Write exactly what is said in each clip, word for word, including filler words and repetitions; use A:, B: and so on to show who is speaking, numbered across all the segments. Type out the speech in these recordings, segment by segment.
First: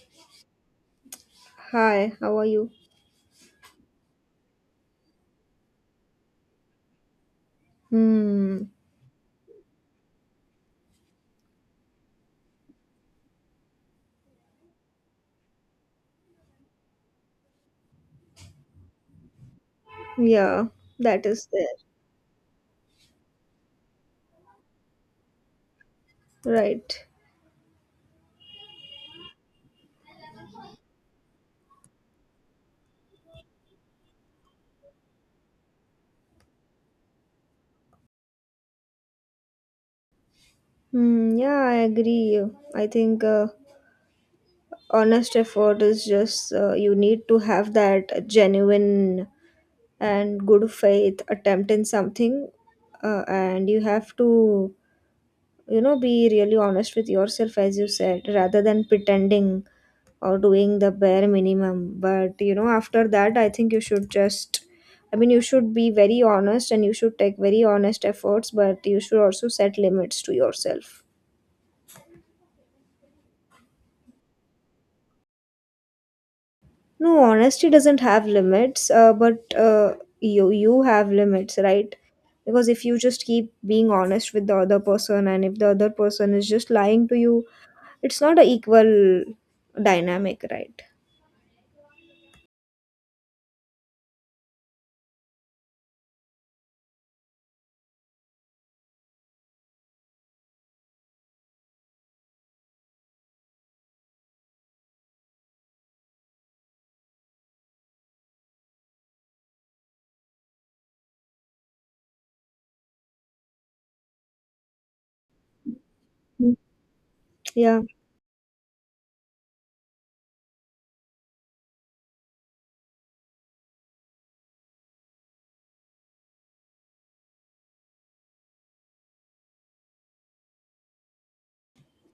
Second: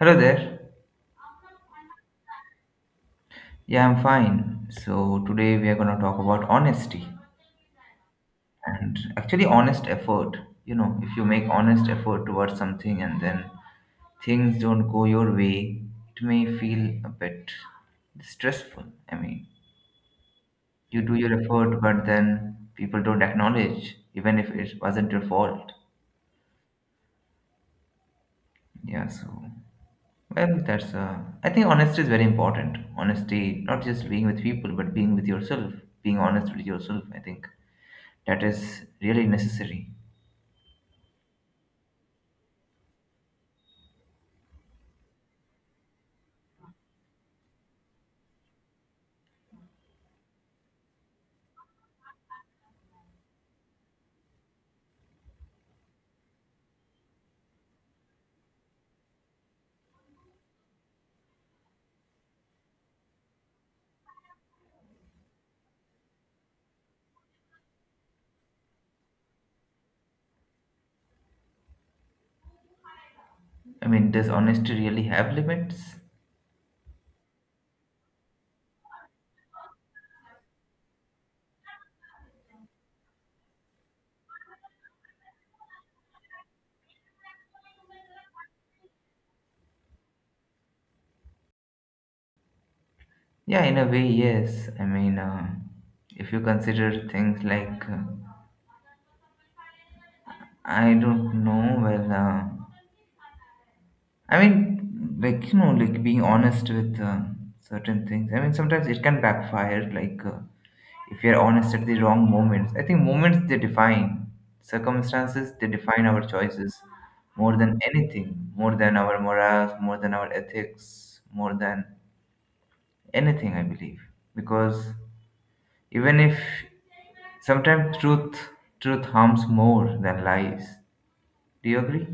A: Hello there.
B: Hi, how are you?
A: Yeah, I'm fine. So today we are going to talk about honesty
B: Hmm.
A: and actually honest effort. You know, if you make honest effort towards something and then things don't go your way, it may feel a bit stressful. I mean,
B: Yeah,
A: you do
B: that
A: your
B: is there.
A: effort, but then people don't acknowledge, even if it wasn't your fault.
B: Right.
A: Yeah, so well, that's uh, I think honesty is very important. Honesty, not just being with people, but being with yourself, being honest with yourself. I think that is really necessary.
B: Hmm. Yeah, I agree. I think uh, honest effort is just uh, you need to have that genuine and good faith attempt in something, uh, and you have to you know be really honest with yourself, as you said, rather than pretending or doing the bare minimum. But you know after that, I think you should just, I mean, you should be very honest and you should take very honest efforts, but you should also set limits to yourself.
A: I mean, does honesty really have limits?
B: No, honesty doesn't have limits, uh, but uh, you you have limits, right? Because if you just keep being honest with the other person, and if the other person is just lying to you, it's not an equal dynamic, right?
A: Yeah, in a way, yes. I mean, uh, if you consider things like uh, I don't know, well. Uh, I mean, like, you know, like being honest with um, certain things. I mean, sometimes it can backfire, like, uh, if you're honest at the wrong moments. I think moments they define, circumstances they define our
B: Mm.
A: choices more than
B: Yeah,
A: anything, more than our morals, more than our ethics, more than anything, I believe. Because even if sometimes truth truth harms more than lies. Do you agree?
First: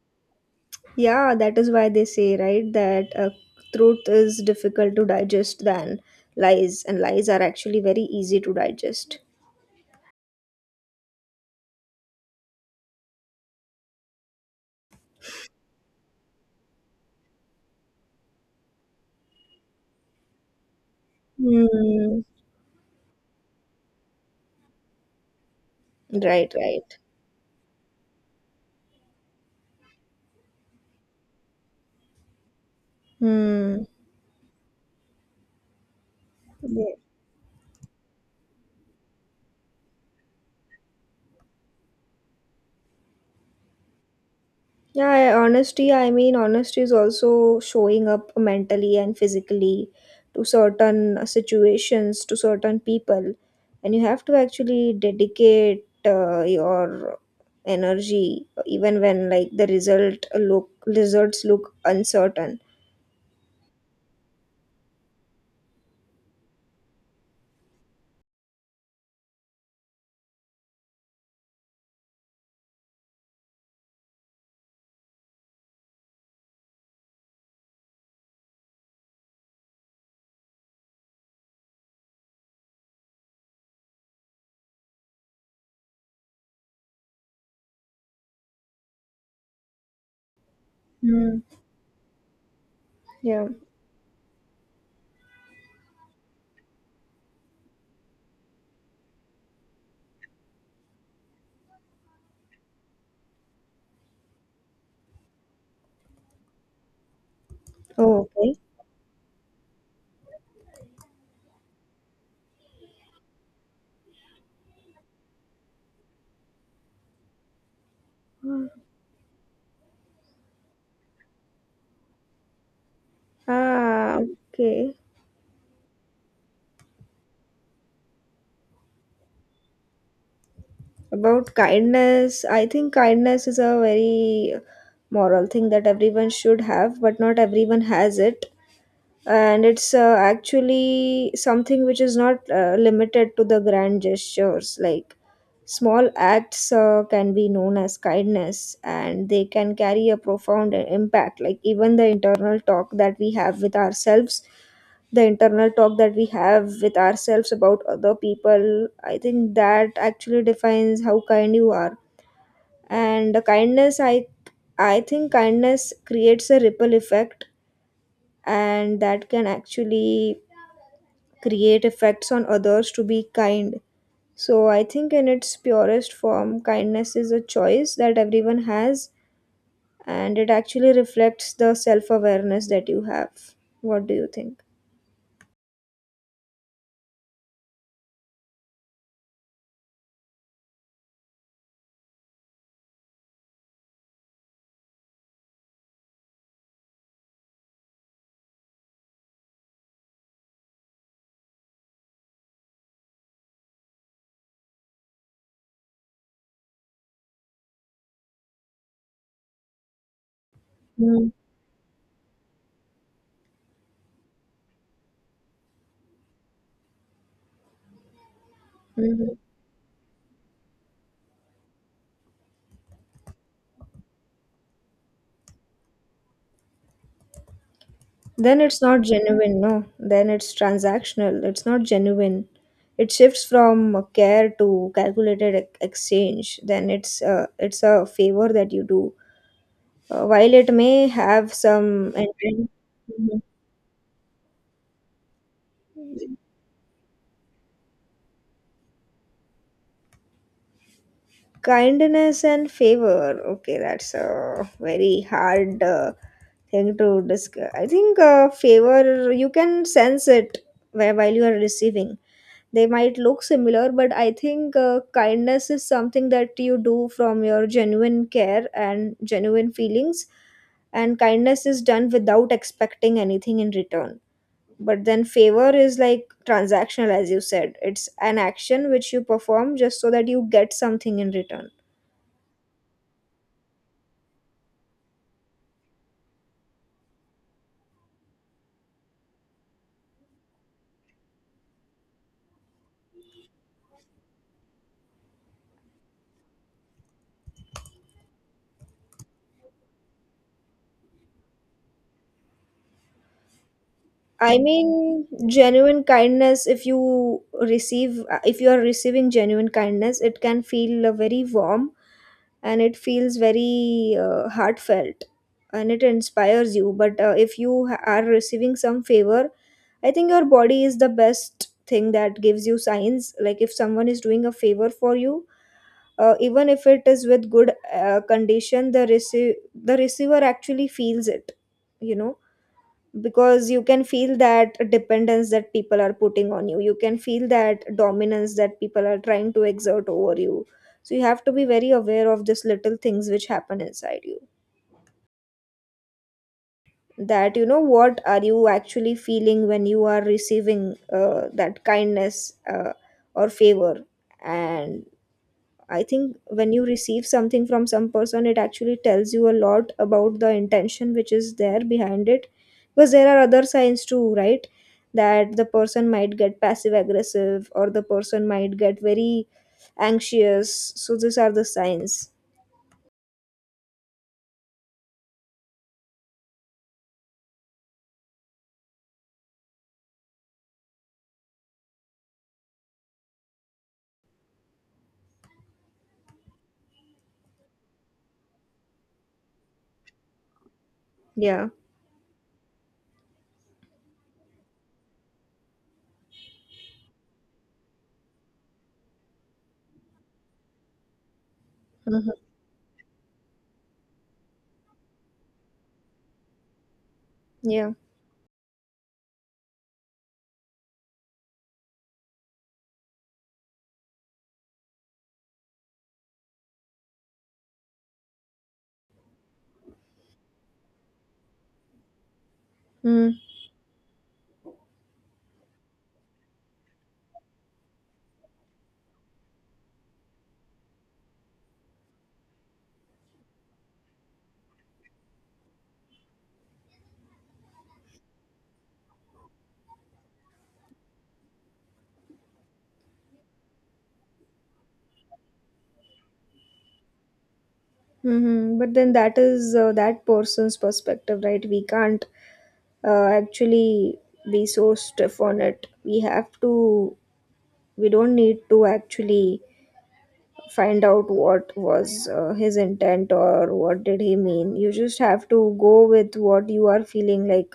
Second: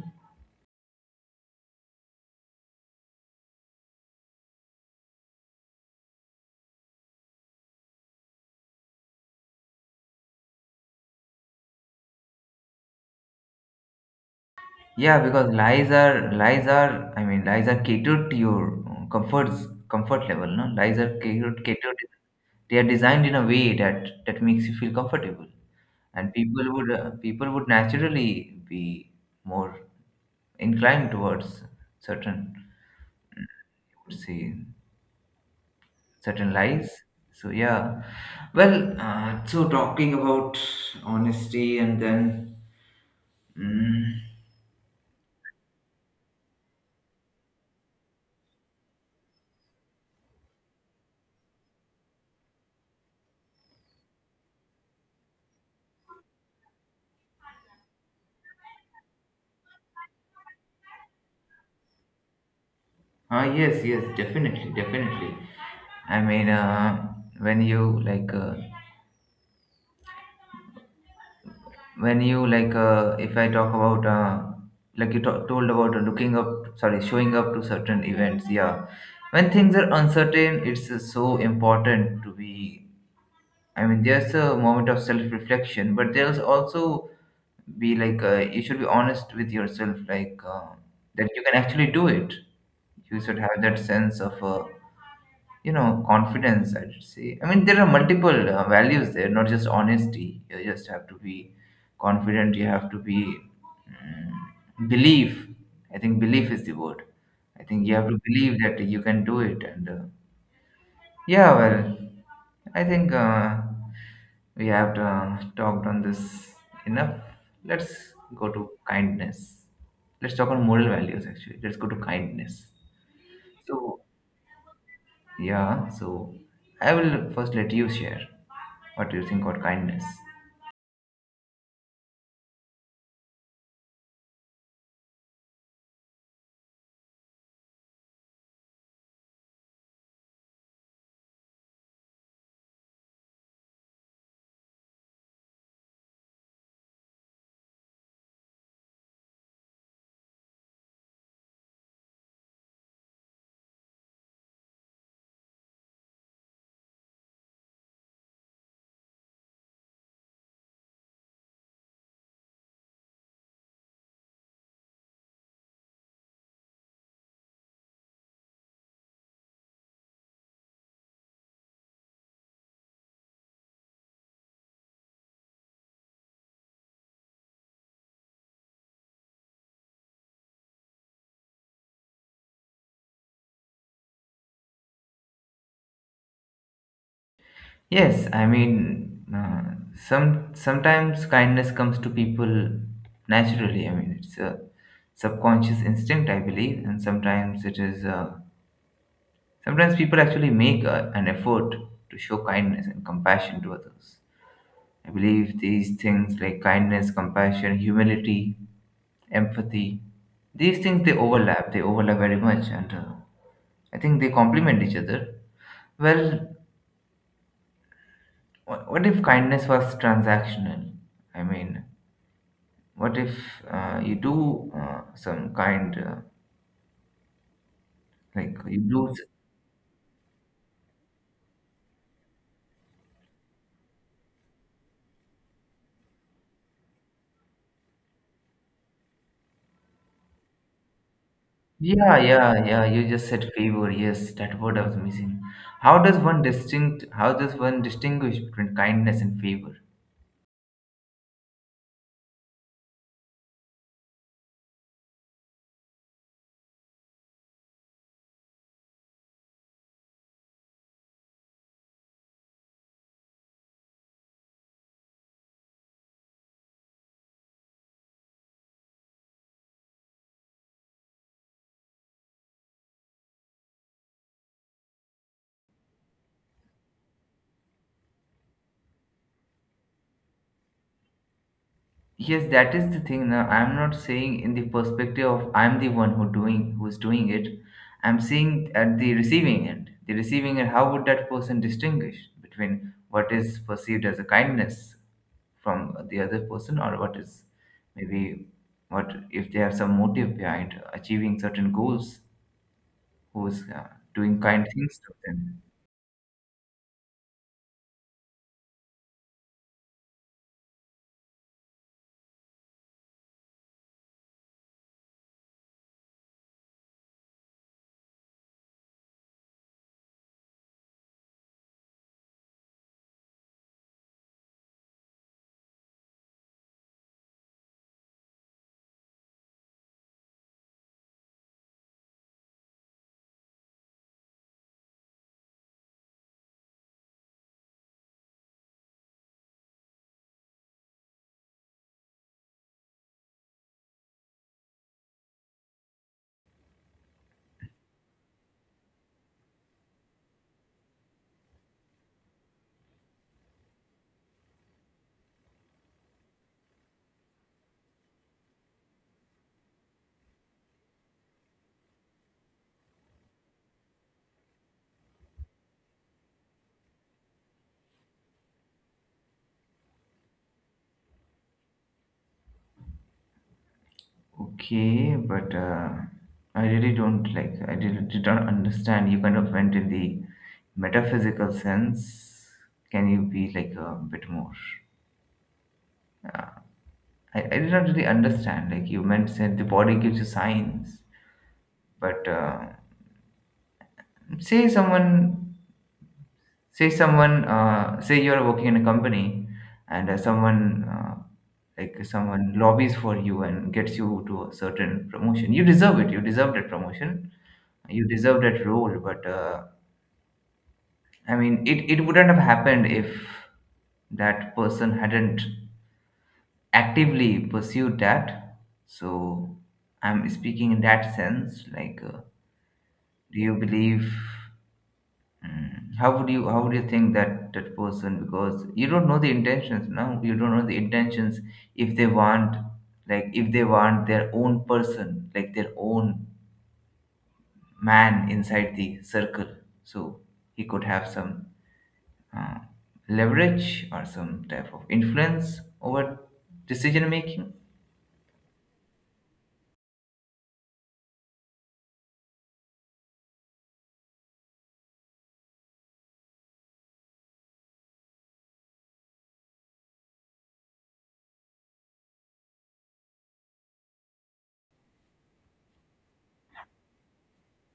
B: yeah, that is why they say, right, that uh, truth is difficult to digest than lies, and lies are actually very easy to digest.
A: Yeah, because lies are lies are I mean lies are catered to your uh, comforts comfort level, no? Lies are catered catered.
B: Hmm.
A: They are designed in a way that that makes you feel comfortable, and
B: Right,
A: people would
B: right.
A: uh, people would naturally be more inclined towards certain
B: Hmm.
A: would say certain lies.
B: Yeah.
A: So yeah, well, uh, so talking about honesty and then. Mm,
B: Yeah, I- honesty, I mean, honesty is also showing up mentally and physically to certain uh, situations, to certain people. And you have to actually dedicate uh, your energy even when, like, the result look results look uncertain.
A: ah, yes, yes, definitely, definitely. I mean, uh, when you like, uh, when you like, uh, if I talk about, uh, like you to- told about looking up, sorry, showing up to certain events, yeah. When things are uncertain, it's uh, so important to be. I mean, there's a moment of self-reflection, but there's also be like uh, you should be honest with yourself, like uh, that you
B: Mm.
A: can actually do it. You should
B: Yeah.
A: have that sense of uh, you know confidence I should say. I mean there are multiple uh, values there, not just honesty. You just have to be confident, you have to be, mm, believe. I think belief is the word. I think you have to
B: Oh, okay.
A: believe that you can do it and uh, yeah, well, i think uh, we have uh, talked on this enough. Let's go to kindness. Let's talk on moral values. Actually, let's go to kindness. So
B: Ah, okay.
A: yeah, so I will first let you share what you think about kindness.
B: About kindness, I think kindness is a very moral thing that everyone should have, but not everyone has it. And it's uh, actually something which is not uh, limited to the grand gestures. Like, small acts uh, can be known as kindness, and they can carry a profound uh, impact. Like, even the internal talk that we have with ourselves the internal talk that we have with ourselves about other people, I think, that actually defines how kind you are. And the kindness I I think kindness creates a ripple effect, and that can actually create effects on others to be kind. So I think in its purest form, kindness is a choice that everyone has, and it actually reflects the self awareness that you have. What do you think?
A: Yes, I mean, uh, some sometimes kindness comes to people naturally. I mean, it's a subconscious instinct, I believe, and sometimes it is. Uh, sometimes people actually make a, an effort to show kindness and compassion to others. I believe these things like kindness, compassion, humility, empathy, these things they overlap. They overlap very much, and uh, I think they complement each other. Well, wh- what if
B: Mm-hmm.
A: kindness was transactional? I mean, what if uh, you do uh, some kind, uh, like
B: Then
A: you
B: it's not
A: do, s-
B: genuine, no. Then it's transactional. It's not genuine. It shifts from a care to calculated ex- exchange. Then it's uh, it's a favor that you do. Uh, while it may have some
A: yeah, yeah,
B: intent,
A: yeah, you just said favor, yes, that word I was missing. How does
B: Mhm.
A: one distinct, how does one distinguish between kindness and favor?
B: Kindness and favor. Okay, that's a very hard uh, thing to discuss. I think uh, favor, you can sense it where, while you are receiving. They might look similar, but I think uh, kindness is something that you do from your genuine care and genuine feelings, and kindness is done without expecting anything in return. But then favor is like transactional, as you said. It's an action which you perform just so that you get something in return.
A: Yes, that is the thing. Now, I'm not saying in the perspective of I'm the one who doing who's doing it. I'm saying at the receiving end. The receiving end, how would that person distinguish between what is perceived as a kindness from the other person or what is maybe what if they have some motive behind achieving certain goals, who's uh, doing
B: I
A: kind things to
B: mean,
A: them?
B: genuine kindness, if you receive, uh, if you are receiving genuine kindness, it can feel uh, very warm, and it feels very uh, heartfelt, and it inspires you. But uh, if you ha- are receiving some favor, I think your body is the best thing that gives you signs. Like, if someone is doing a favor for you, uh, even if it is with good uh, condition, the, rece- the receiver actually feels it. you know because you can feel that dependence that people are putting on you. You can feel that dominance that people are trying to exert over you, so you have to be very aware of these little things which happen inside you, that you know what are you actually feeling when you are receiving uh, that kindness uh, or favor. And I think when you receive something from some person, it actually tells you a lot about the intention which is there behind it. Because there are other signs too, right? That the person might get passive aggressive, or the person might get very anxious. So these are the signs.
A: Okay, but uh, I really don't like. I really did not understand. You kind of went in the metaphysical sense. Can you be like a bit more? I, I did not really understand. Like you meant, said the body gives you signs,
B: Yeah.
A: but uh, say someone say someone uh, say you're working in a company and uh, someone uh, like
B: Hmm.
A: someone lobbies for you and gets you to a certain promotion. You deserve it, you deserve that promotion,
B: Yeah.
A: you deserve that role, but uh, I mean it, it wouldn't have happened if that person hadn't actively pursued that. So I'm speaking in that sense, like uh,
B: Mm-hmm.
A: do you believe, mm, How would you how would you think that that person? Because you don't know the intentions, no, you don't know the intentions if they want, like if they want their own person, like their own man inside the circle. So he could have some uh, leverage or some type of influence over decision making.
B: Mm-hmm. But then that is uh, that person's perspective, right? We can't uh, actually be so stiff on it. We have to, we don't need to actually find out what was uh, his intent or what did he mean. You just have to go with what you are feeling. Like,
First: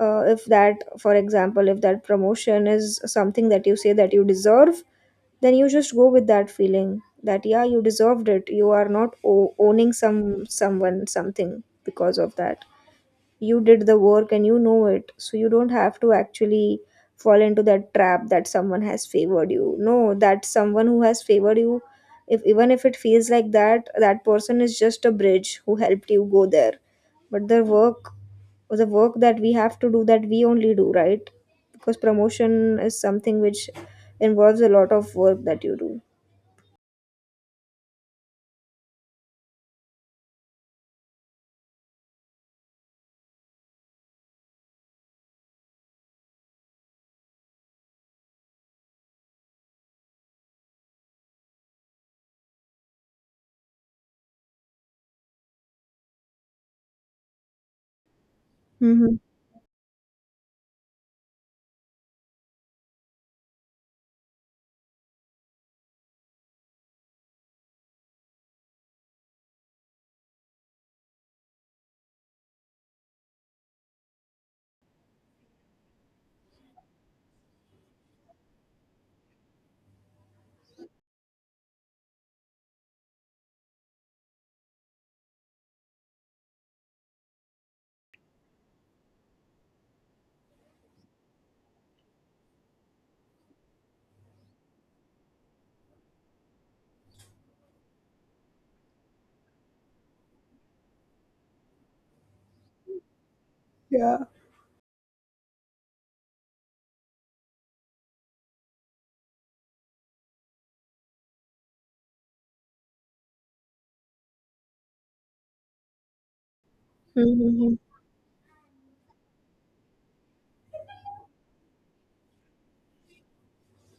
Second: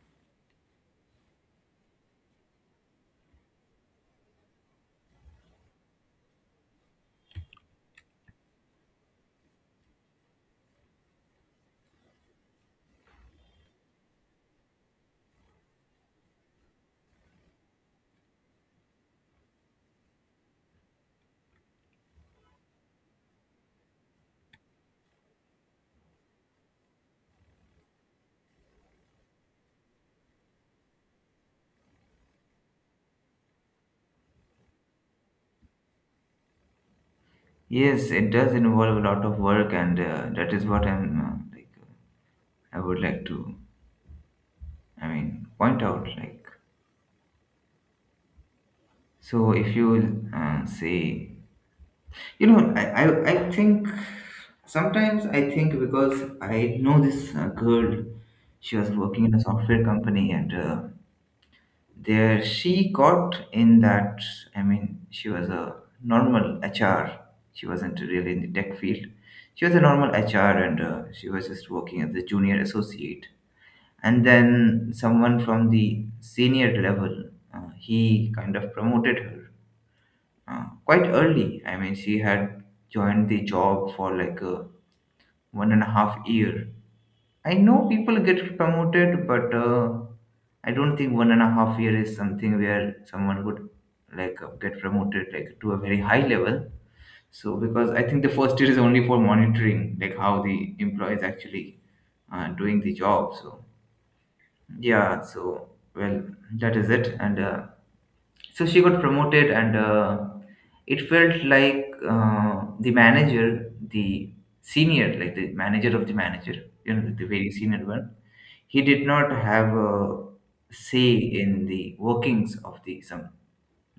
B: uh, if that for example, if that promotion is something that you say that you deserve, then you just go with that feeling that, yeah, you deserved it. You are not o- owning some someone something because of that. You did the work and you know it, so you don't have to actually fall into that trap that someone has favored you. No, that someone who has favored you, if even if it feels like that, that person is just a bridge who helped you go there. But the work the work that we have to do, that we only do, right? Because promotion is something which involves a lot of work that you do.
A: Yes, it does involve a lot of work, and uh, that is what I'm uh, like I would like to, I mean, point out. Like, so if you uh, say, you know, I, I, I think sometimes I think because I know this uh, girl, she was
B: Mhm.
A: working in a software company and uh, there she got in that, I mean, she was a normal H R. She wasn't really in the tech field. She was a normal H R and uh, she was just working as a junior associate. And then someone from the senior level, uh, he kind of promoted her uh, quite early. I mean, she had joined the job for like a one and a half year. I know people get promoted, but uh, I don't think one and a half year is something where someone would like uh, get promoted like to a very high level. So because I think the first year is only for monitoring like how the employee is actually uh, doing the job. So yeah, so well, that is it and. Uh, so she got promoted and uh, it felt like uh, the manager, the senior, like the manager of the manager, you know, the very
B: Mhm,
A: senior one, he did not have a say in the workings of the some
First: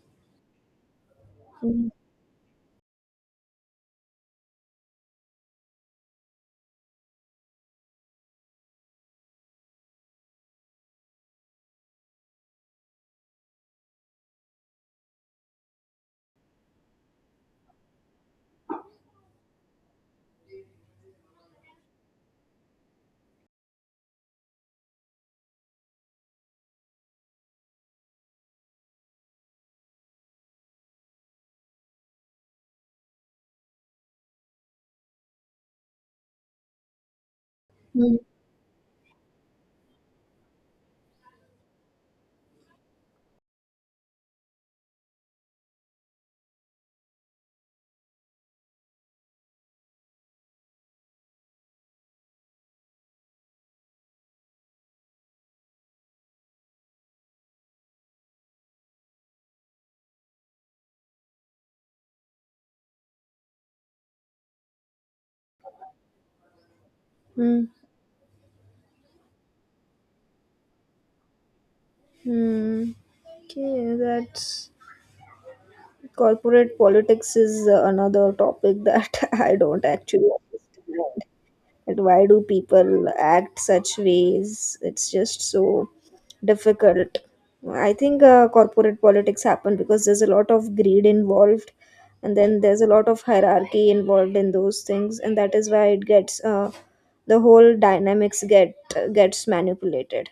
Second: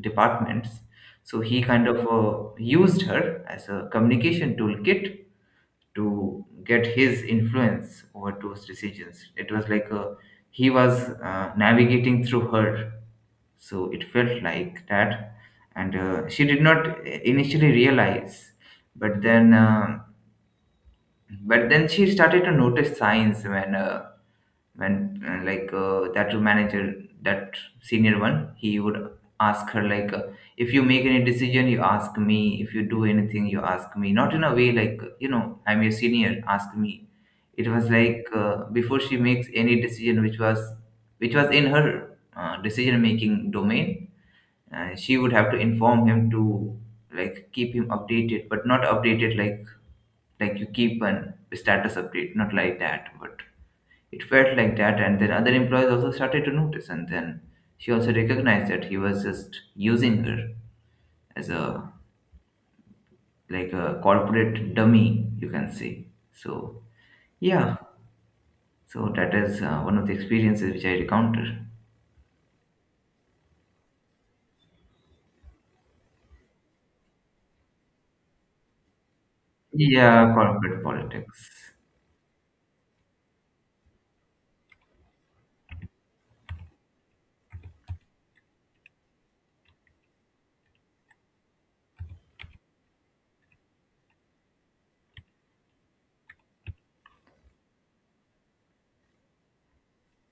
A: departments. So he
B: mhm,
A: kind
B: mhm,
A: of uh, used her as a communication toolkit to get his influence over those decisions. It was like a, he was uh, navigating through her. So it felt like that. And uh, she did not initially realize, but then uh, but then she started to notice signs when uh, when uh, like uh, that manager, that senior one, he would ask her like uh, if you make any decision you ask me, if you do anything you ask me, not in a way like you know I'm your senior ask me. It was
B: mhm,
A: like uh, before she makes any decision which was which was in her uh, decision making domain, uh, she would have to inform him, to like keep him updated, but not updated like like you keep an status update, not like that, but it felt like that. And then other employees also started to notice and then she also recognized that he was just using her as a like a corporate dummy you can say. So
B: mhm,
A: yeah, so that is uh, one of the experiences which I encountered.
B: mhm. Okay, that's— Corporate politics is uh, another topic that I don't actually
A: Yeah, corporate
B: understand.
A: politics.
B: And why do people act such ways? It's just so difficult. I think uh, corporate politics happen because there's a lot of greed involved, and then there's a lot of hierarchy involved in those things, and that is why it gets uh, the whole dynamics get gets manipulated.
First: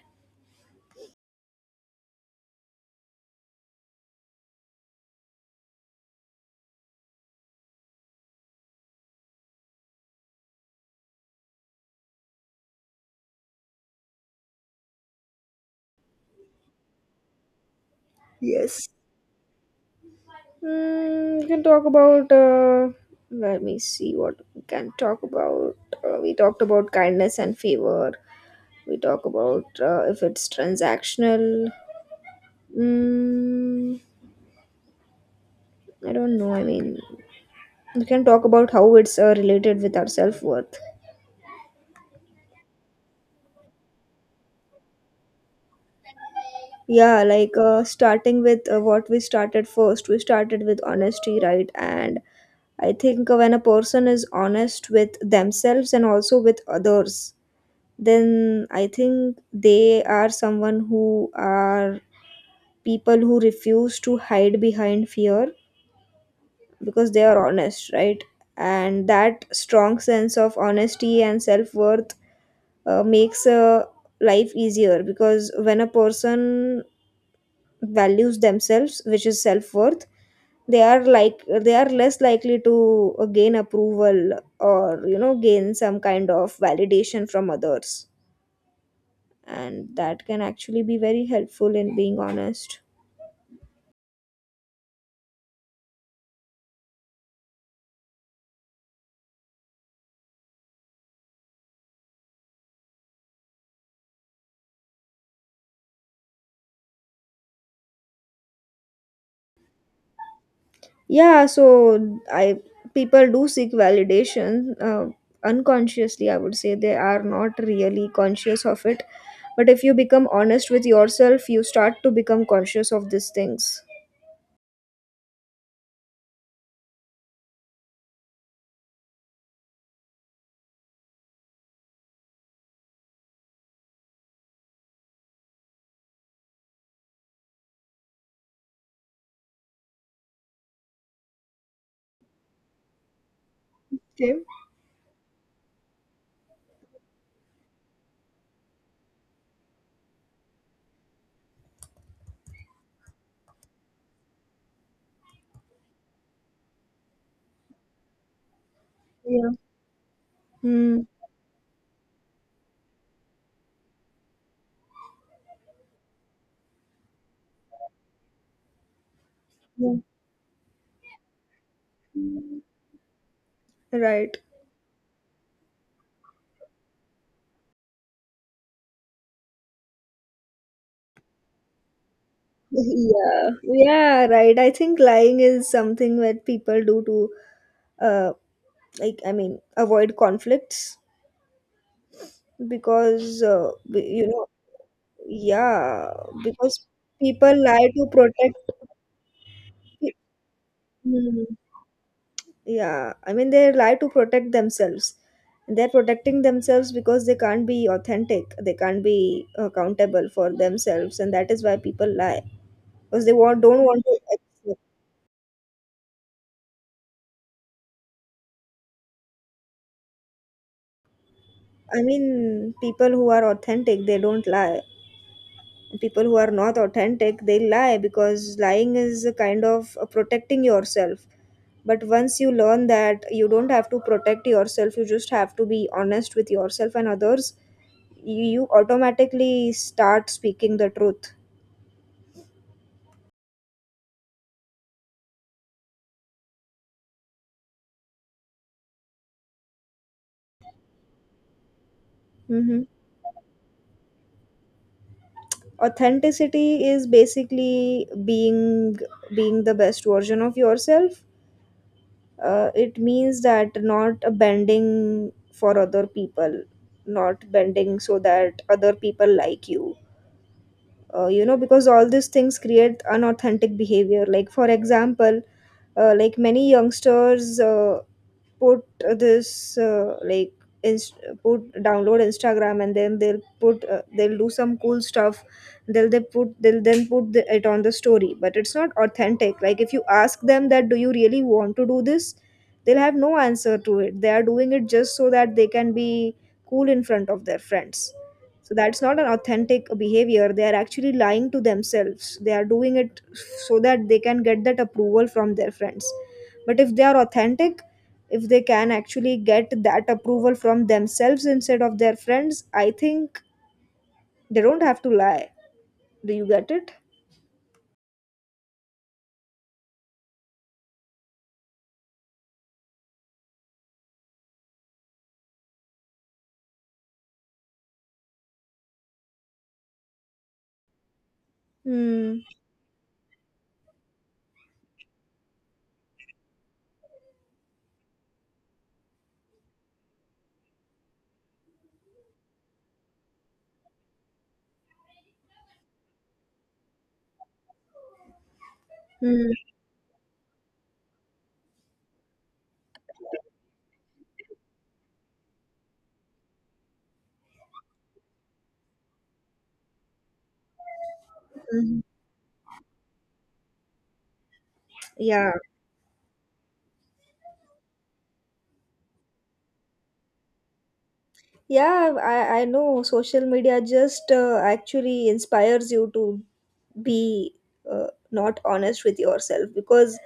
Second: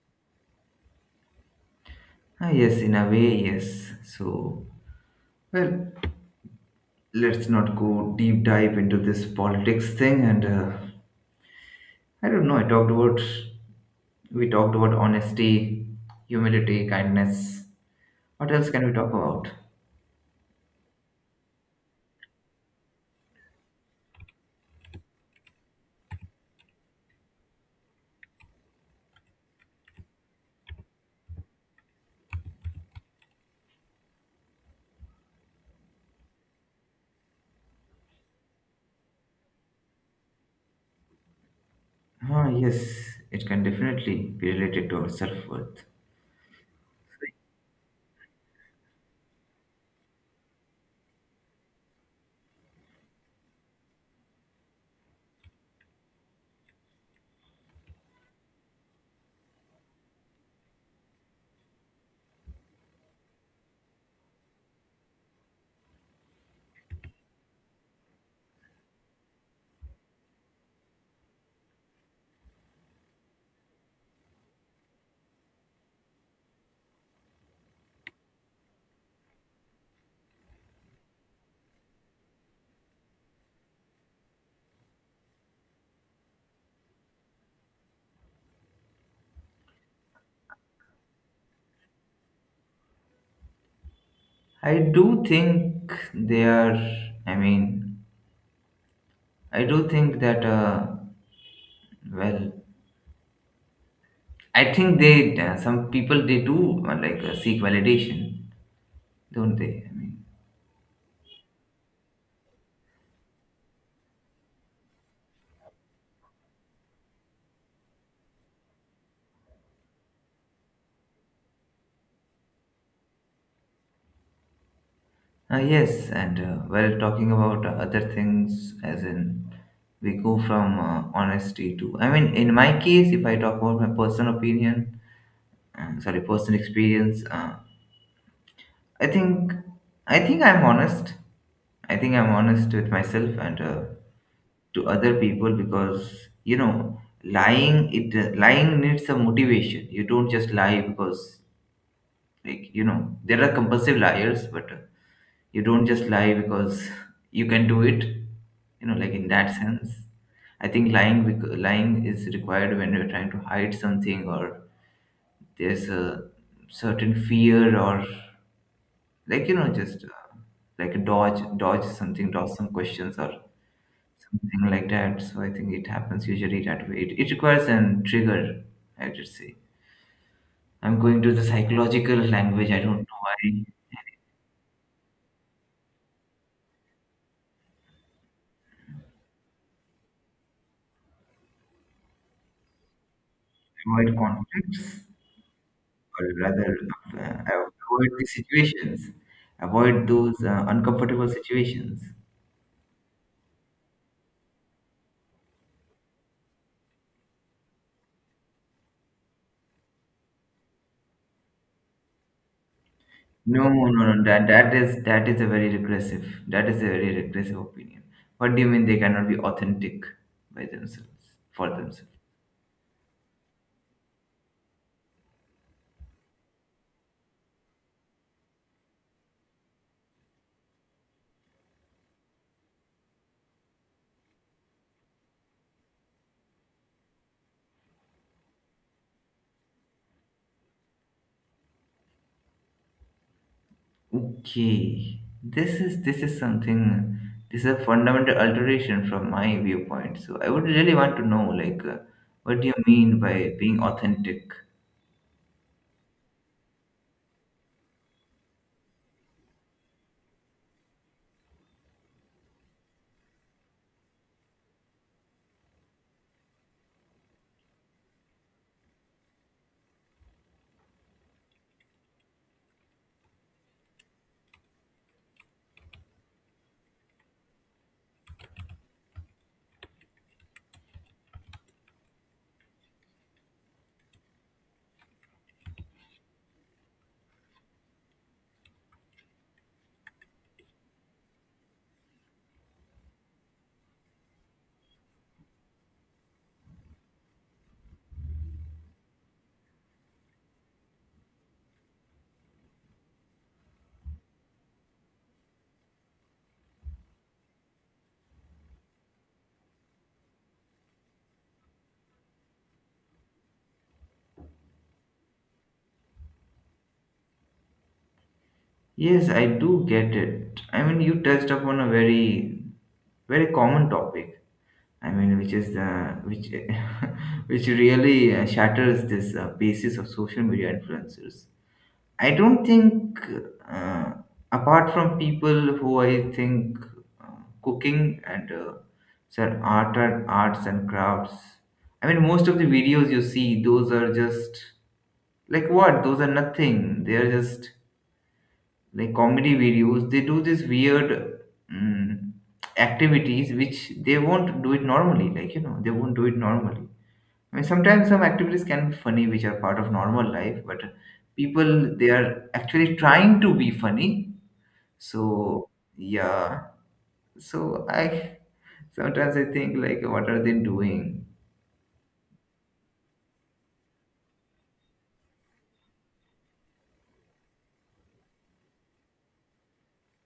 A: Ah, yes, in a way, yes. So well, let's not go deep dive into this politics thing and uh, I don't know, I talked about we talked about honesty, humility, kindness. What else can
B: Yes.
A: we talk about?
B: Mm, we can talk about. Uh, let me see what we can talk about. Uh, we talked about kindness and favor. We talk about uh, if it's transactional. Mm, I don't know. I mean, we can talk about how it's uh, related with our self worth.
A: Ah yes, it can definitely be related to our self-worth.
B: Yeah, like, uh, starting with uh, what we started first. We started with honesty, right? And I think when a person is honest with themselves and also with others, then I think they are someone who are people who refuse to hide behind fear, because they are honest, right? And that strong sense of honesty and self worth uh, makes a life easier, because when a person values themselves, which is self worth, they are like they are less likely to uh, gain approval or you know gain some kind of validation from others. And that can actually be very helpful in being honest.
A: I do think they are, I mean, I do think that uh, well I think they, uh, some people they do, uh, like uh, seek validation, don't they, I mean.
B: Yeah, so, I people do seek validation uh, unconsciously, I would say. They are not really conscious of it, but if you become honest with yourself, you start to become conscious of these things.
A: Uh, yes, and uh, while talking about uh, other things, as in we go from uh, honesty to, I mean, in my case, if I talk about my personal opinion, uh, sorry, personal experience, uh, I think, I think I'm honest. I think I'm honest with myself and uh,
B: Okay.
A: to other people. Because you know, lying it uh, lying needs some motivation. You don't just lie because, like you know there are compulsive liars, but uh, you don't just lie because you can do it, you know, like in
B: Yeah.
A: that sense. I think
B: Hmm.
A: lying bec- lying is required when you're trying to hide something, or there's a certain fear, or like you know
B: Yeah.
A: just uh, like a dodge dodge something, dodge some questions, or
B: Right.
A: something like that. So I think it happens usually that way. It, it requires an trigger, I would say. I'm going to the psychological language, I don't know why.
B: Yeah, yeah, right, I think lying is something that people do to, uh like, I mean, avoid conflicts, because uh, b-
A: Avoid
B: you know.
A: conflicts,
B: Yeah,
A: or
B: because
A: rather, uh,
B: people lie to
A: avoid the
B: protect.
A: situations, avoid those uh, uncomfortable
B: Hmm.
A: situations.
B: Yeah, I mean, they lie to protect themselves. They're protecting themselves because they can't be authentic, they can't be accountable for themselves, and that is why people lie, because they want
A: No,
B: don't
A: no,
B: want to
A: no. That that
B: accept.
A: is that is a very regressive. That is a very regressive opinion. What do you mean they cannot be authentic by themselves for
B: I
A: themselves?
B: mean, people who are authentic, they don't lie. People who are not authentic, they lie, because lying is a kind of uh, protecting yourself. But once you learn that you don't have to protect yourself, you just have to be honest with yourself and others, you, you automatically start speaking the truth.
A: Okay, this is this is something. This is a fundamental alteration from my viewpoint. So I would really want to know, like, uh, what do you
B: Hmm.
A: mean by being authentic?
B: Authenticity is basically being being the best version of yourself. Uh, it means that, not bending for other people, not bending so that other people like you. Uh, you know Because all these things create unauthentic behavior. Like, for example, uh, like many youngsters, uh, put this, uh, like, inst- put— download Instagram, and then they'll put uh, they'll do some cool stuff. They'll they put they'll then put the, it on the story. But it's not authentic. Like, if you ask them that, do you really want to do this? They'll have no answer to it. They are doing it just so that they can be cool in front of their friends. So that's not an authentic behavior. They are actually lying to themselves. They are doing it so that they can get that approval from their friends. But if they are authentic, if they can actually get that approval from themselves instead of their friends, I think they don't have to lie. Do you get it?
A: Yes, I do get it. I mean, you touched upon a very, very common topic. I mean, which is the which, which really uh, shatters this uh, basis of social media influencers. I
B: Hmm.
A: don't think, uh, apart from people who I think uh, cooking and uh, sir art and arts and crafts. I mean, most of the videos you see, those are just like what? Those are nothing. They are just like
B: Hmm.
A: comedy videos they do this weird um, activities which they won't do it normally, like you know they won't do it normally. I mean, sometimes some activities can be funny which are part of normal life, but people,
B: Hmm.
A: they are actually trying to be funny, so
B: Yeah.
A: yeah. So i sometimes I think like what are they doing.
B: Yeah, I, I know social media just uh, actually inspires you to be uh, not honest with yourself, because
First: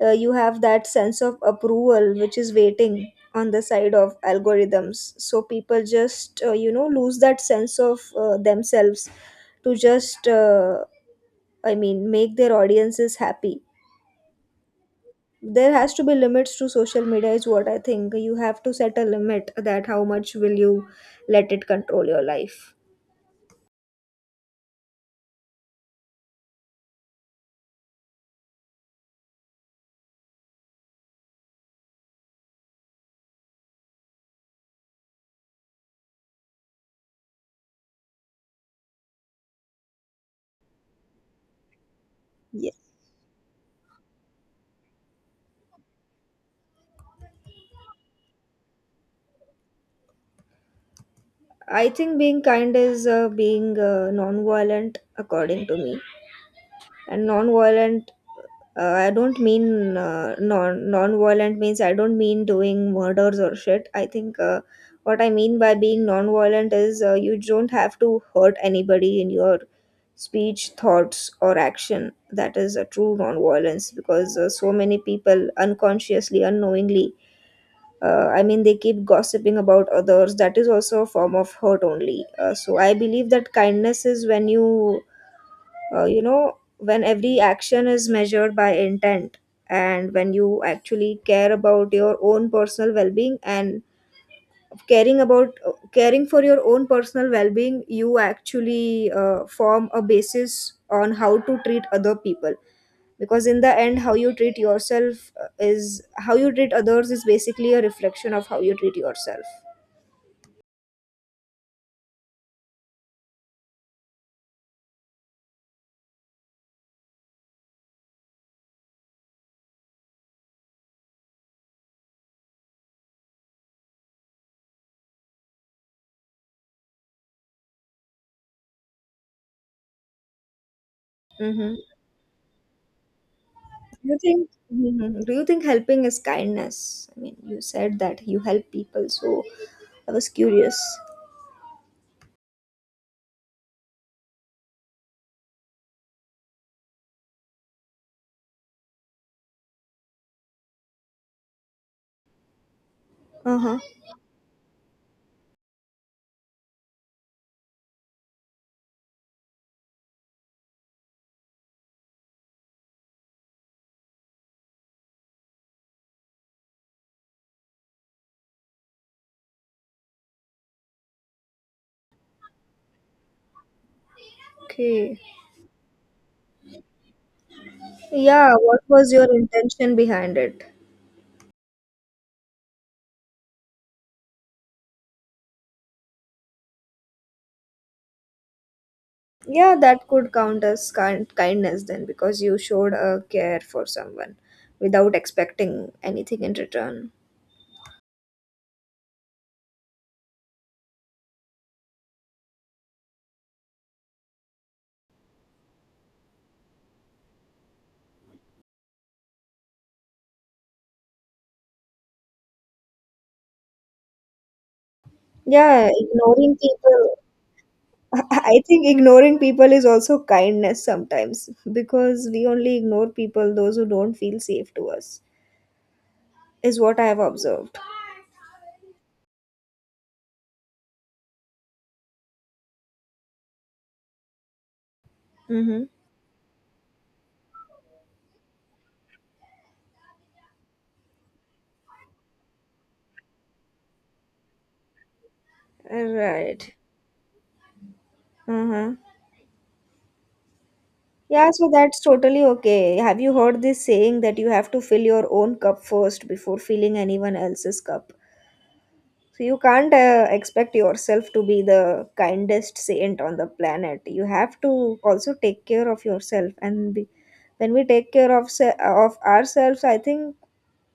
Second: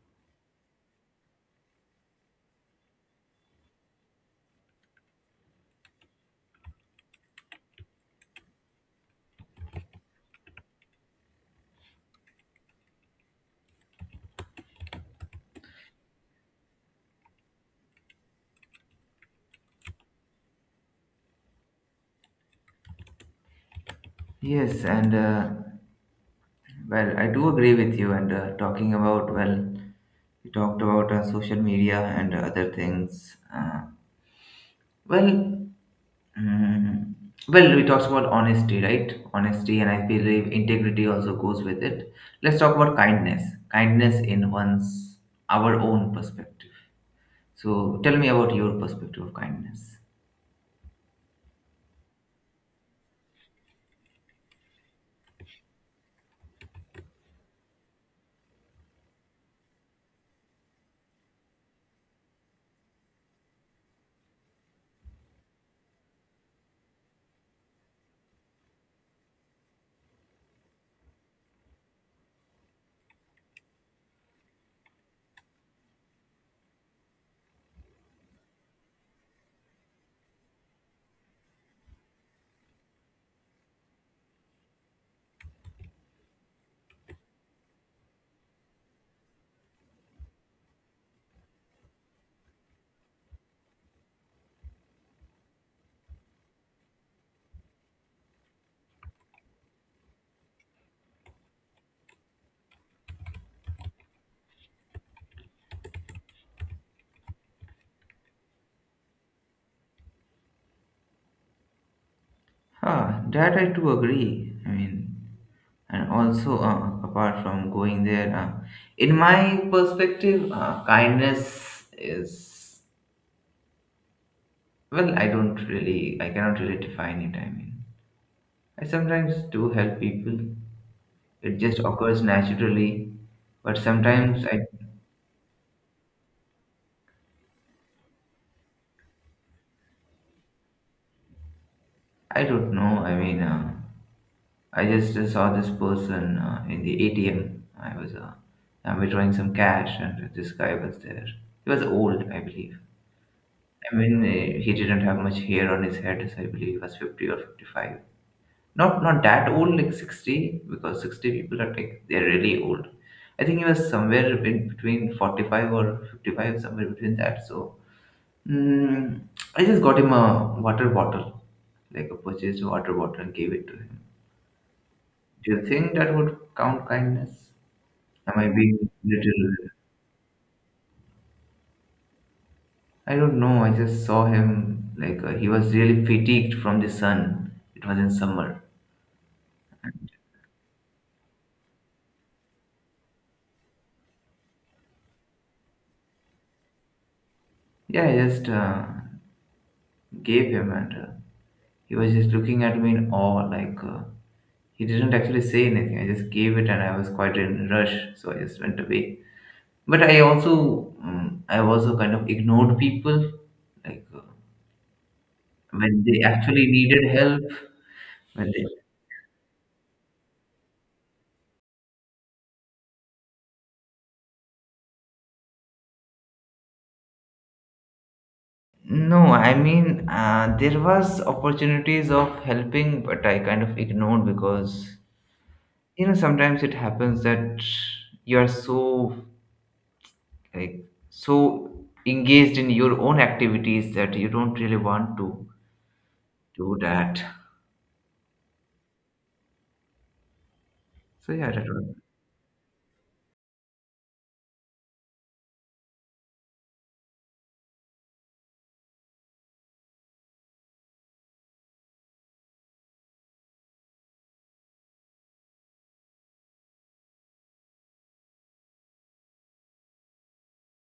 B: uh, you have that sense of approval which is waiting on the side of algorithms. So people just, uh, you know, lose that sense of uh, themselves to just, uh, I mean, make their audiences happy. There has to be limits to social media, is what I think. You have to set a limit that how much will you let it control your life.
A: Yes, and uh, well, I do agree with you, and uh, talking about, well, you talked about uh, social media and other things, uh, Well, mm, well, we talked about honesty, right? Honesty, and I believe integrity also goes with it. Let's
B: Yeah,
A: talk about kindness. Kindness in one's our own perspective. So, tell me about your perspective of kindness.
B: I think being kind is uh, being uh, non-violent, according to me. And non-violent, uh, I don't mean uh, non non-violent means, I don't mean doing murders or shit. I think uh, what I mean by being non-violent is uh, you don't have to hurt anybody in your speech, thoughts, or action. That is a true non-violence because uh, so many people unconsciously, unknowingly uh, i mean they keep gossiping about others. That is also a form of hurt only. Uh, so I believe that kindness is when you uh, you know when every action is measured by intent, and when you actually care about your own personal well-being, and caring about uh, caring for your own personal well-being, you actually uh, form a basis on how to treat other people. Because in the end, how you treat yourself uh, is how you treat others is basically a reflection of how you treat yourself.
A: Ah, that I too agree. I mean, and also uh, apart from going there, uh, in my perspective, uh, kindness is, well. I don't really, I cannot really define it. I mean, I sometimes do help people. It
B: Mm-hmm.
A: just occurs naturally. But
B: You think,
A: sometimes I,
B: hmm do you think helping is kindness? I mean, you said that you help people, so I was curious.
A: I don't know. I mean, uh, I just uh, saw this person uh, in the A T M. I was uh, I withdrawing some cash, and this guy was there. He was old, I believe.
B: Uh-huh.
A: I mean, uh, he didn't have much hair on his head, so I believe he was fifty or fifty-five. Not not that old, like sixty, because sixty people are like they're really old. I think he was somewhere in between forty-five or fifty-five, somewhere between that. So, Mm, I just got him a water bottle, like a purchased water bottle, and gave it to him.
B: Okay.
A: Do you think that would count kindness? Am I
B: Yeah, what
A: being
B: was your
A: little?
B: intention behind it?
A: I don't know. I just saw him, like uh, he was really fatigued from the sun. It was in summer.
B: Yeah, that
A: And
B: could count as kind- kindness, then, because you showed a care for someone without expecting anything in return.
A: yeah, I just uh, gave him, and uh, he was just looking at me in awe. Like uh, he didn't actually say anything. I just gave it, and I was quite in rush, so I just went away. But I also, mm, I also kind of ignored people, like uh,
B: Yeah,
A: when they
B: ignoring
A: actually needed
B: people.
A: help. When
B: I
A: they
B: think ignoring people is also kindness sometimes, because we only ignore people, those who don't feel safe to us, is what I have observed.
A: No, I mean, uh, there was opportunities of helping, but I kind of ignored because,
B: Mm-hmm.
A: you know, sometimes it happens that you are so, like so engaged in your own activities that you don't really want to
B: Right.
A: do that.
B: Uh-huh.
A: So yeah,
B: Yeah,
A: that
B: so
A: was.
B: that's totally okay. Have you heard this saying that you have to fill your own cup first before filling anyone else's cup? So you can't uh, expect yourself to be the kindest saint on the planet. You have to also take care of yourself, and be, when we take care of se- of ourselves, I think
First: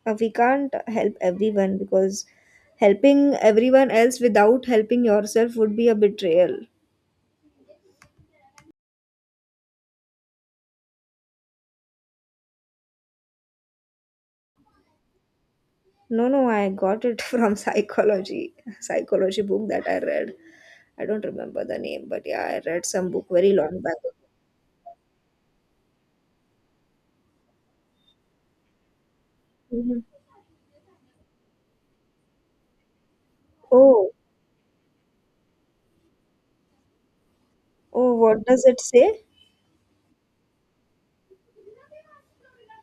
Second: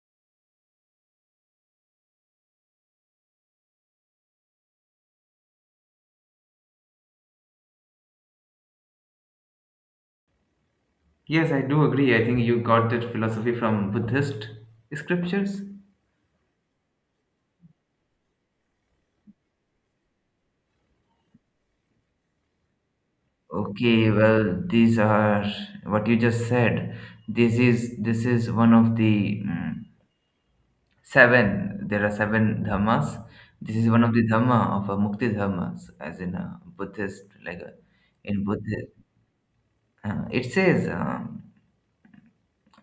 B: uh, we can't help everyone, because helping everyone else without helping yourself would be a betrayal.
A: Yes, I do agree. I think you got that philosophy from Buddhist scriptures.
B: No, no, I got it from psychology psychology book that I read. I don't remember the name, but yeah, I read some book very long back.
A: Okay, well, these are what you just said. This is this is one of the mm,
B: Mhm.
A: seven. There are seven dhammas. This is one of
B: Oh,
A: the dhamma of a mukti dhammas, as in a Buddhist, like a,
B: oh,
A: in
B: what does it
A: Buddhist.
B: say?
A: Uh, it says um,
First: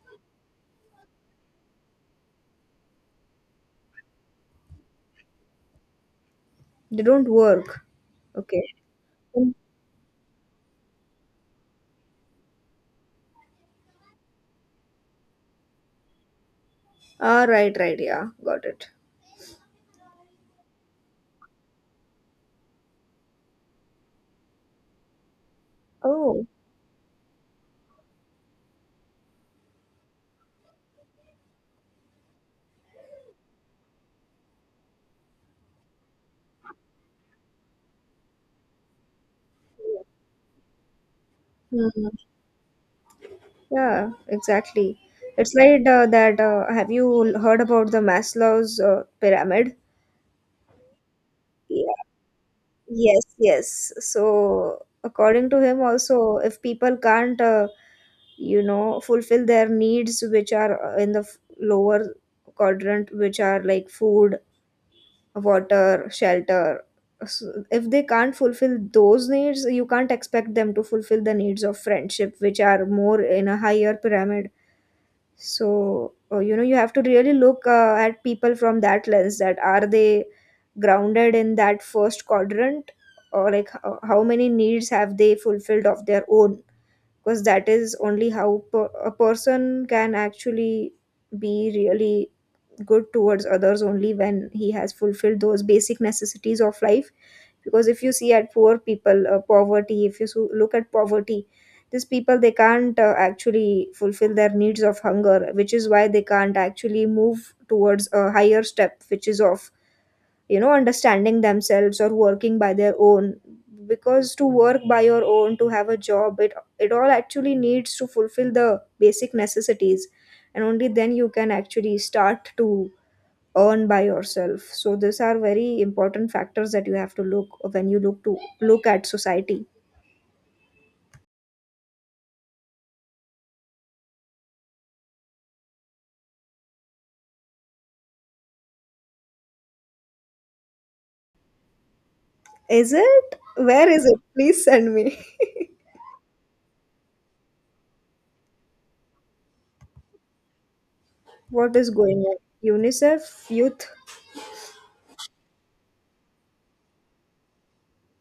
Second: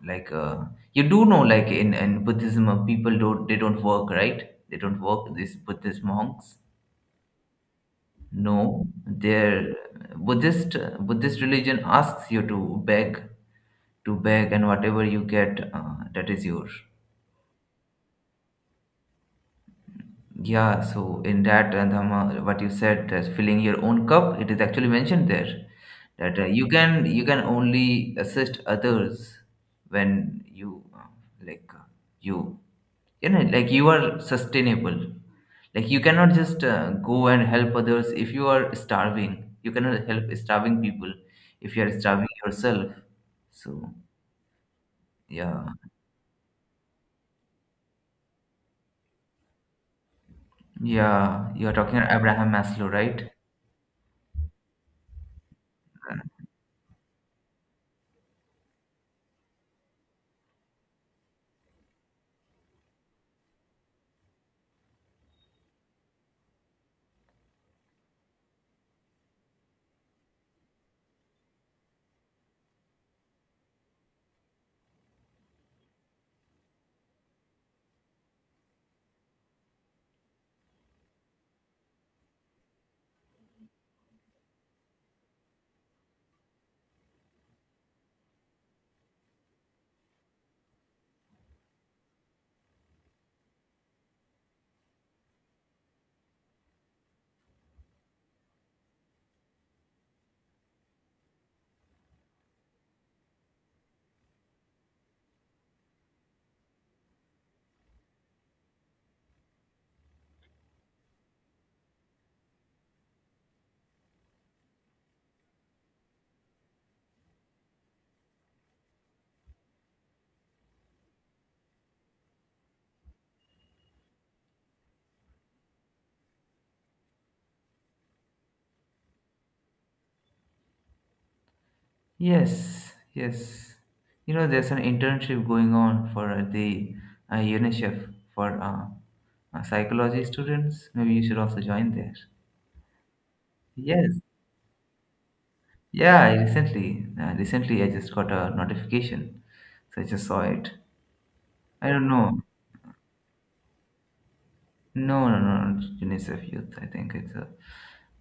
A: like uh, you do know, like in in Buddhism, uh, people don't, they don't work, right? They don't work. These Buddhist monks.
B: They don't work. Okay.
A: No, their Buddhist Buddhist religion asks you to beg, to beg, and whatever you get, uh, that is yours.
B: Ah, right, right. Yeah, got it.
A: Yeah, so in that uh, Dhamma, what you said, that filling your own cup, it is actually mentioned there that uh,
B: Oh,
A: you can you can only assist others when you uh, like uh, you, you know, like you are sustainable, like you cannot just uh, go and help others. If you are starving, you cannot help starving people if you are
B: hmm.
A: starving yourself. So
B: Yeah, exactly. It's
A: yeah.
B: like uh, that. Uh, have you heard about the Maslow's uh, pyramid?
A: Yeah, you are talking
B: Yeah.
A: about Abraham Maslow,
B: Yes,
A: right?
B: yes. So according to him
A: Uh,
B: also, if people can't, uh, you know, fulfill their needs, which are uh, in the f- lower quadrant, which are like food, water, shelter. So if they can't fulfill those needs, you can't expect them to fulfill the needs of friendship, which are more in a higher pyramid. So, uh, you know, you have to really look uh, at people from that lens, that are they grounded in that first quadrant, or like h- how many needs have they fulfilled of their own? Because that is only how per- a person can actually be really good towards others, only when he has fulfilled those basic necessities of life. Because if you see at poor people, uh, poverty, if you so- look at poverty, these people, they can't uh, actually fulfill their needs of hunger, which is why they can't actually move towards a higher step, which is of, you know, understanding themselves or working by their own. Because to work by your own, to have a job, it it all actually needs to fulfill the basic necessities, and only then you can actually start to earn by yourself. So these are very important factors that you have to look when you look to look at society.
A: yes, yes, you know, there's an internship going on for uh, the uh, UNICEF for uh, uh, psychology students. Maybe you should also join there.
B: Is it? Where is it?
A: Yes.
B: Please send me.
A: Yeah, I recently, uh, recently I just got a notification, so I just saw it.
B: What
A: I
B: is
A: don't
B: going on?
A: know.
B: UNICEF youth.
A: No, no, no, no, it's UNICEF Youth. I think it's a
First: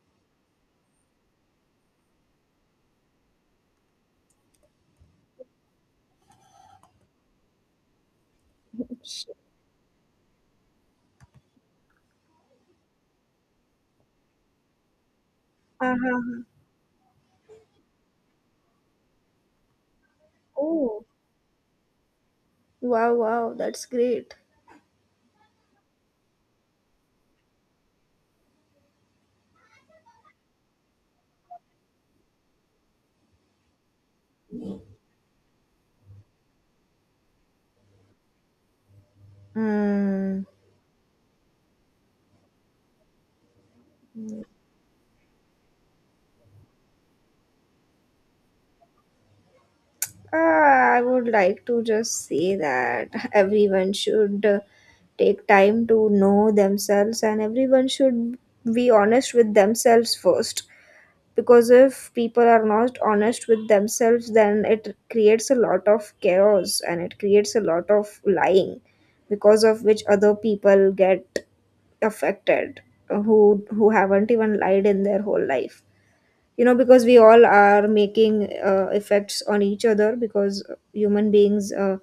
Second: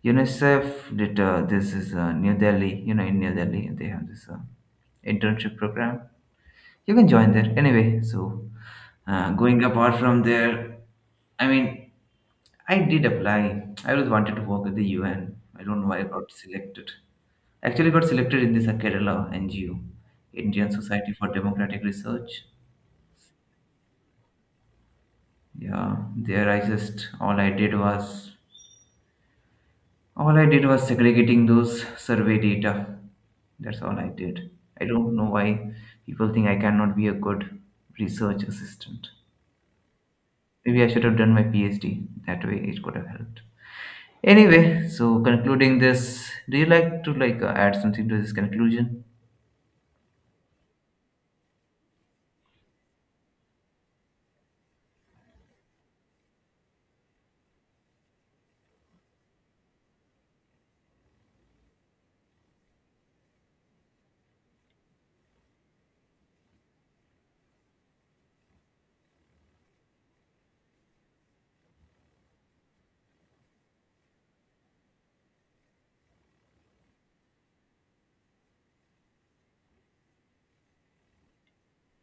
A: UNICEF did uh, this is uh, New Delhi. You know, in New Delhi they have this uh, internship program. You can join there anyway. So uh, going apart from there, I mean, I did apply. I always wanted to work at the U N. I don't know why I got
B: Uh-huh.
A: selected. Actually, got selected in this uh, Kerala N G O, Indian
B: Oh,
A: Society for Democratic Research.
B: wow, wow, that's great.
A: Yeah, there I just, all I did was all I did was segregating those survey data. That's all I did. I don't know why people think I cannot be a good research assistant.
B: Mm.
A: Maybe I should have done my PhD. That way it could have helped. Anyway, so concluding this, do you like to, like uh, add something to this conclusion?
B: Ah, I would like to just say that everyone should uh, take time to know themselves, and everyone should be honest with themselves first. Because if people are not honest with themselves, then it creates a lot of chaos, and it creates a lot of lying, because of which other people get affected, uh, who who haven't even lied in their whole life, you know. Because we all are making uh, effects on each other, because human beings uh,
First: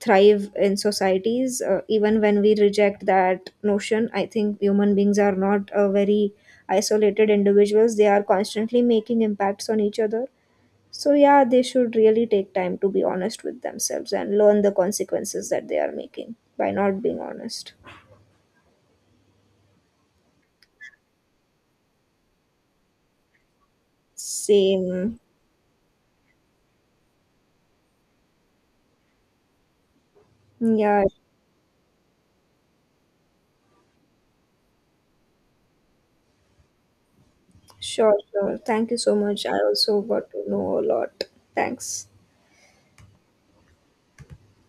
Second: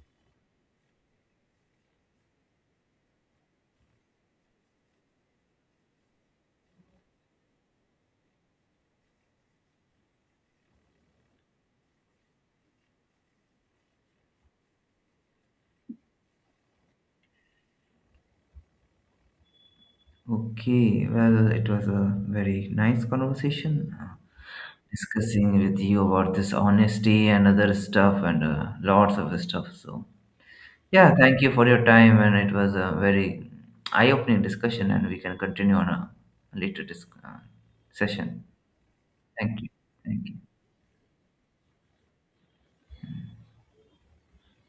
B: thrive in societies, uh, even when we reject that notion. I think human beings are not uh, very isolated individuals. They are constantly making impacts on each other. So yeah, they should really take time to be honest with themselves and learn the consequences that they are making by not being honest.
A: Okay, well, it was a very nice conversation uh,
B: Same.
A: discussing with you about this honesty and other stuff and uh, lots of stuff. So
B: Yeah.
A: yeah, thank you for your time, and it was a very eye-opening discussion, and we can continue on a later dis- uh,
B: Sure,
A: session.
B: sure, thank you so much, I
A: Thank you.
B: also got
A: Thank
B: to
A: you.
B: know a lot. Thanks.